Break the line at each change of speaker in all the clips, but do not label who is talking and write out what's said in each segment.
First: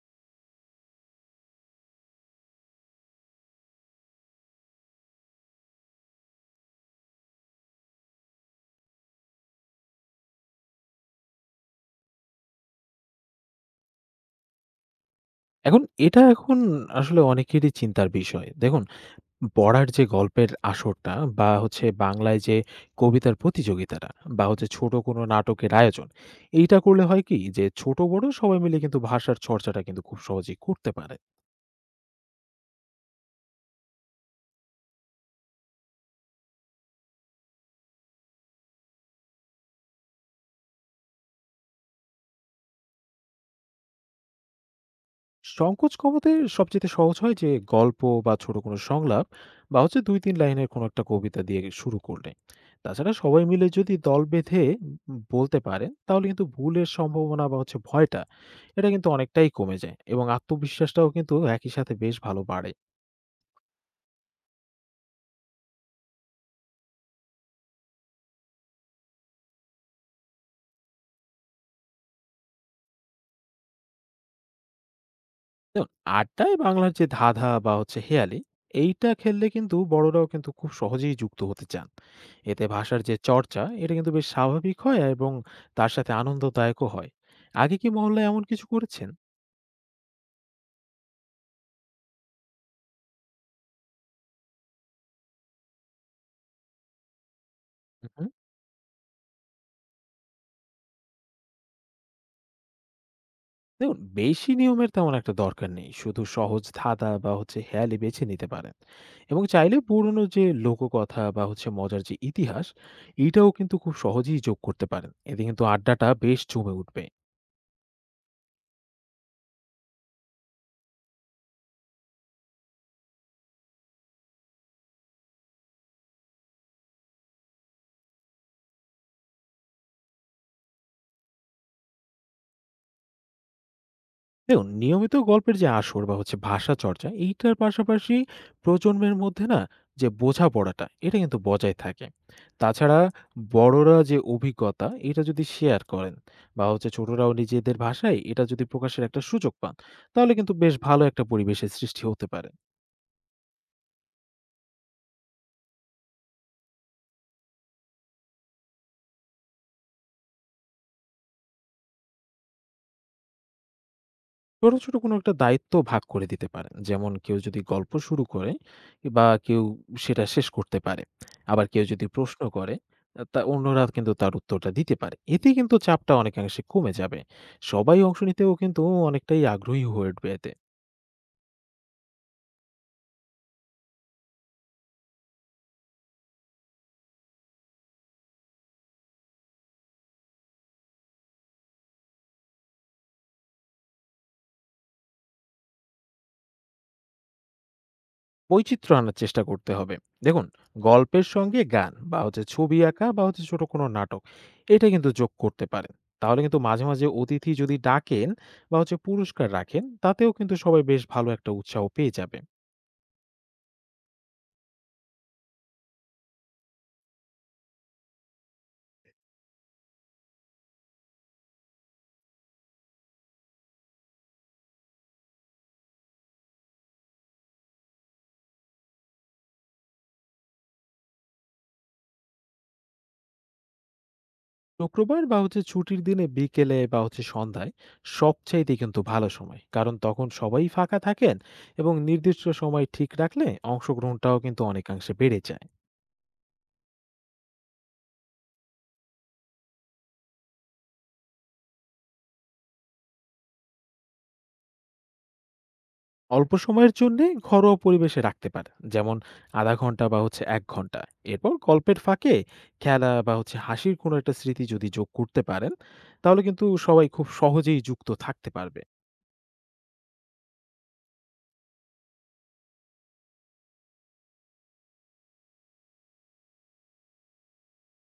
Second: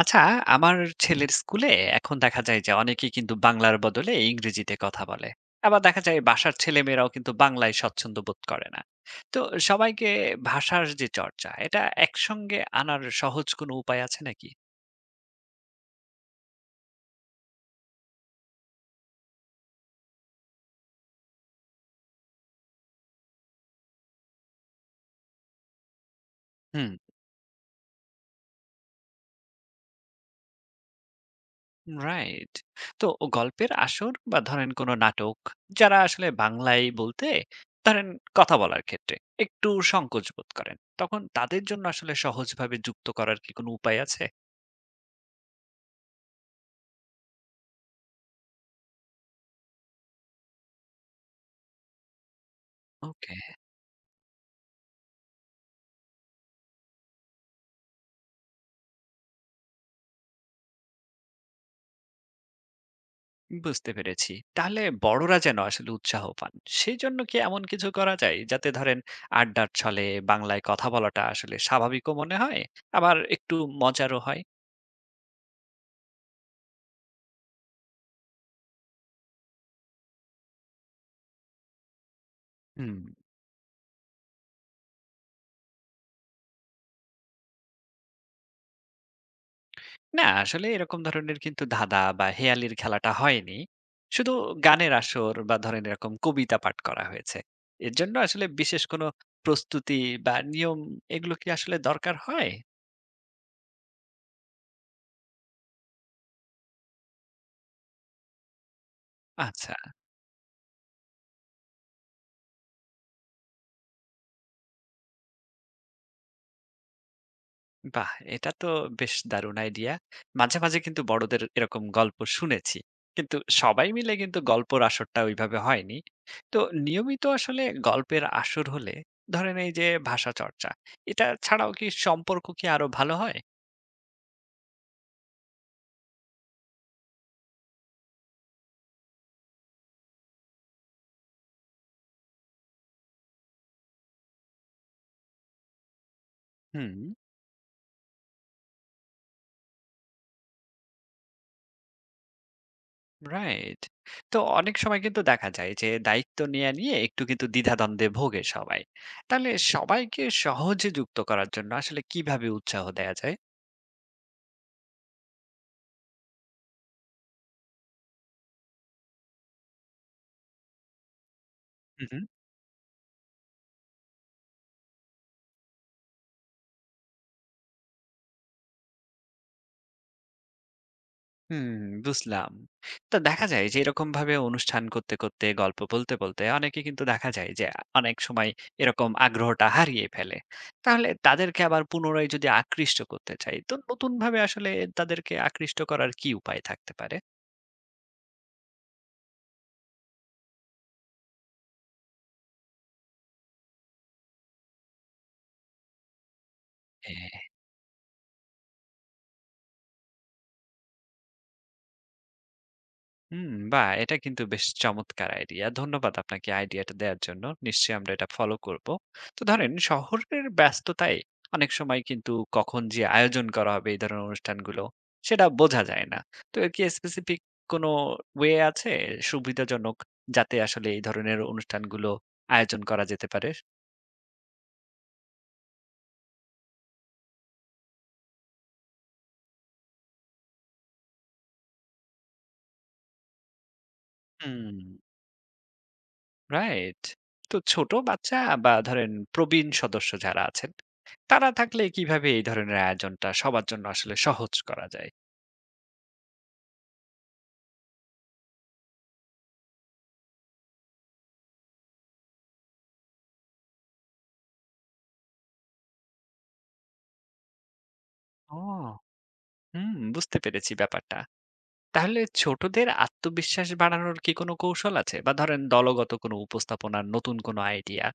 আচ্ছা, আমার ছেলের স্কুলে এখন দেখা যায় যে অনেকেই কিন্তু বাংলার বদলে ইংরেজিতে কথা বলে। আবার দেখা যায় বাসার ছেলেমেয়েরাও কিন্তু বাংলায় স্বচ্ছন্দ বোধ করে না। তো সবাইকে ভাষার যে চর্চা এটা একসঙ্গে আনার সহজ কোনো উপায় আছে নাকি?
এখন এটা আসলে অনেকেরই চিন্তার বিষয়। দেখুন, পড়ার যে গল্পের আসরটা বা হচ্ছে বাংলায় যে কবিতার প্রতিযোগিতাটা বা হচ্ছে ছোট কোনো নাটকের আয়োজন, এইটা
হুম,
করলে হয় কি যে ছোট বড় সবাই মিলে কিন্তু ভাষার চর্চাটা কিন্তু খুব সহজেই করতে পারে।
রাইট। তো গল্পের আসর বা ধরেন কোনো নাটক যারা আসলে বাংলায় বলতে ধরেন কথা বলার ক্ষেত্রে একটু সংকোচ বোধ করেন। তখন তাদের জন্য আসলে সহজভাবে যুক্ত করার কি কোনো উপায় আছে?
সংকোচ কমাতে সবচেয়ে সহজ হয় যে গল্প বা ছোট কোনো সংলাপ বা হচ্ছে দুই তিন লাইনের কোনো একটা কবিতা দিয়ে শুরু করলে তাছাড়া
ওকে।
সবাই মিলে যদি দল বেঁধে বলতে পারেন তাহলে কিন্তু ভুলের সম্ভাবনা বা হচ্ছে ভয়টা এটা কিন্তু অনেকটাই কমে যায় এবং আত্মবিশ্বাসটাও কিন্তু একই সাথে বেশ ভালো বাড়ে।
বুঝতে পেরেছি। তাহলে বড়রা যেন আসলে উৎসাহ পান, সেজন্য কি এমন কিছু করা যায় যাতে ধরেন আড্ডার ছলে বাংলায় কথা বলাটা আসলে স্বাভাবিকও মনে হয়, আবার একটু মজারও হয়?
দেখুন, আড্ডায় বাংলার যে ধাঁধা বা হচ্ছে হেয়ালি এইটা খেললে কিন্তু বড়রাও কিন্তু খুব সহজেই যুক্ত হতে চান। এতে
হুম।
ভাষার যে চর্চা এটা কিন্তু বেশ স্বাভাবিক হয় এবং তার সাথে আনন্দদায়কও হয়। আগে কি মহল্লায় এমন কিছু করেছেন?
না, আসলে এরকম ধরনের কিন্তু ধাঁধা বা হেঁয়ালির খেলাটা হয়নি। শুধু গানের আসর বা ধরেন এরকম কবিতা পাঠ করা হয়েছে। এর জন্য
হুম।
আসলে বিশেষ কোনো প্রস্তুতি বা নিয়ম এগুলো কি আসলে দরকার হয়?
দেখুন, বেশি নিয়মের তেমন একটা দরকার নেই, শুধু সহজ ধাঁধা বা হচ্ছে হেয়ালি বেছে নিতে পারেন এবং
আচ্ছা।
চাইলে পুরনো যে লোককথা বা হচ্ছে মজার যে ইতিহাস এটাও কিন্তু খুব সহজেই যোগ করতে পারেন। এতে কিন্তু আড্ডাটা বেশ জমে উঠবে।
বাহ! এটা তো বেশ দারুণ আইডিয়া। মাঝে, মাঝে কিন্তু বড়দের এরকম গল্প শুনেছি। কিন্তু সবাই মিলে কিন্তু গল্পর আসরটা ওইভাবে হয়নি। তো নিয়মিত আসলে গল্পের আসর হলে ধরেন এই যে ভাষা চর্চা, এটা ছাড়াও কি সম্পর্ক কি আরো ভালো হয়?
দেখুন, নিয়মিত গল্পের যে আসর বা হচ্ছে ভাষা চর্চা এইটার পাশাপাশি প্রজন্মের মধ্যে না যে বোঝাপড়াটা এটা কিন্তু বজায় থাকে। তাছাড়া বড়রা যে অভিজ্ঞতা এটা যদি শেয়ার করেন বা হচ্ছে
হুম,
ছোটরাও নিজেদের ভাষায় এটা যদি প্রকাশের একটা সুযোগ পান, তাহলে কিন্তু বেশ ভালো একটা পরিবেশের সৃষ্টি হতে পারে।
রাইট। তো অনেক সময় কিন্তু দেখা যায় যে দায়িত্ব নেয়া নিয়ে একটু কিন্তু দ্বিধাদ্বন্দ্বে ভোগে সবাই। তাহলে সবাইকে সহজে যুক্ত করার জন্য আসলে কিভাবে উৎসাহ দেয়া যায়?
ছোট, ছোট কোনো একটা দায়িত্ব ভাগ করে দিতে পারেন। যেমন কেউ যদি গল্প শুরু করে বা কেউ সেটা শেষ করতে পারে। আবার কেউ যদি প্রশ্ন করে তা অন্যরা কিন্তু তার উত্তরটা দিতে পারে। এতে কিন্তু চাপটা অনেকাংশে কমে যাবে। সবাই অংশ নিতেও কিন্তু অনেকটাই আগ্রহী হয়ে উঠবে এতে।
হুম, বুঝলাম। তো দেখা যায় যে এরকমভাবে অনুষ্ঠান করতে, করতে গল্প বলতে, বলতে অনেকে কিন্তু দেখা যায় যে অনেক সময় এরকম আগ্রহটা হারিয়ে ফেলে। তাহলে তাদেরকে আবার পুনরায় যদি আকৃষ্ট করতে চাই, তো নতুনভাবে আসলে তাদেরকে আকৃষ্ট করার কি উপায় থাকতে পারে?
বৈচিত্র্য আনার চেষ্টা করতে হবে। দেখুন, গল্পের সঙ্গে গান বা হচ্ছে ছবি আঁকা বা হচ্ছে ছোট কোনো নাটক এটা কিন্তু যোগ করতে পারেন। তাহলে কিন্তু মাঝে, মাঝে
হ্যাঁ।
অতিথি যদি ডাকেন বা হচ্ছে পুরস্কার রাখেন তাতেও কিন্তু সবাই বেশ ভালো একটা উৎসাহ পেয়ে যাবে।
হুম, বাহ! এটা কিন্তু বেশ চমৎকার আইডিয়া। ধন্যবাদ আপনাকে আইডিয়াটা দেওয়ার জন্য। নিশ্চয়ই আমরা এটা ফলো করব। তো ধরেন শহরের ব্যস্ততায় অনেক সময় কিন্তু কখন যে আয়োজন করা হবে এই ধরনের অনুষ্ঠানগুলো, সেটা বোঝা যায় না। তো এর কি স্পেসিফিক কোন ওয়ে আছে সুবিধাজনক যাতে আসলে এই ধরনের অনুষ্ঠানগুলো আয়োজন করা যেতে পারে?
শুক্রবার বা হচ্ছে ছুটির দিনে বিকেলে বা হচ্ছে সন্ধ্যায় সবচাইতে কিন্তু ভালো সময়। কারণ তখন সবাই ফাঁকা থাকেন এবং নির্দিষ্ট সময় ঠিক রাখলে অংশগ্রহণটাও কিন্তু
হুম।
অনেকাংশে বেড়ে যায়।
রাইট। তো ছোট বাচ্চা বা ধরেন প্রবীণ সদস্য যারা আছেন তারা থাকলে কিভাবে এই ধরনের আয়োজনটা সবার জন্য আসলে সহজ করা যায়?
অল্প সময়ের জন্যে ঘরোয়া পরিবেশে রাখতে পারেন, যেমন আধা ঘন্টা বা হচ্ছে এক ঘন্টা। এরপর গল্পের ফাঁকে খেলা বা হচ্ছে হাসির কোনো একটা স্মৃতি যদি যোগ করতে পারেন তাহলে কিন্তু সবাই খুব সহজেই যুক্ত থাকতে
ও
পারবে।
হুম, বুঝতে পেরেছি ব্যাপারটা। তাহলে ছোটদের আত্মবিশ্বাস বাড়ানোর কি কোনো কৌশল আছে বা ধরেন দলগত কোনো উপস্থাপনার নতুন কোনো আইডিয়া,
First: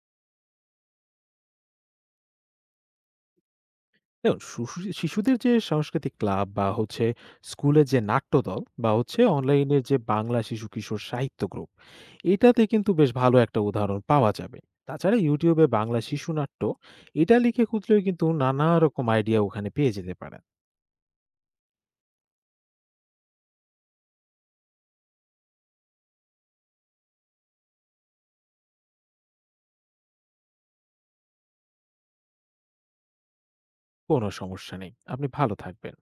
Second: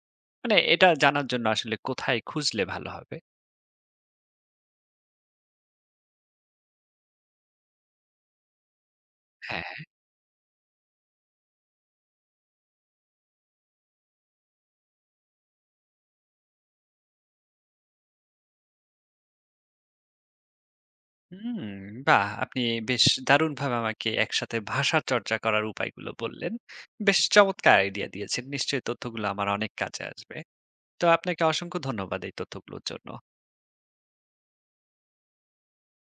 মানে এটা জানার জন্য আসলে কোথায় খুঁজলে ভালো হবে?
দেখুন, শিশুদের যে সাংস্কৃতিক ক্লাব বা হচ্ছে স্কুলের যে নাট্যদল বা হচ্ছে
হ্যাঁ।
অনলাইনের যে বাংলা শিশু কিশোর সাহিত্য গ্রুপ এটাতে কিন্তু বেশ ভালো একটা উদাহরণ পাওয়া যাবে। তাছাড়া ইউটিউবে বাংলা শিশু নাট্য এটা লিখে খুঁজলেও কিন্তু নানা রকম আইডিয়া ওখানে পেয়ে যেতে পারেন।
হুম, বাহ! আপনি বেশ দারুণভাবে আমাকে একসাথে ভাষা চর্চা করার উপায়গুলো বললেন। বেশ চমৎকার আইডিয়া দিয়েছেন। নিশ্চয়ই তথ্যগুলো আমার অনেক কাজে আসবে। তো আপনাকে অসংখ্য ধন্যবাদ এই তথ্যগুলোর জন্য।
কোনো সমস্যা নেই। আপনি ভালো থাকবেন।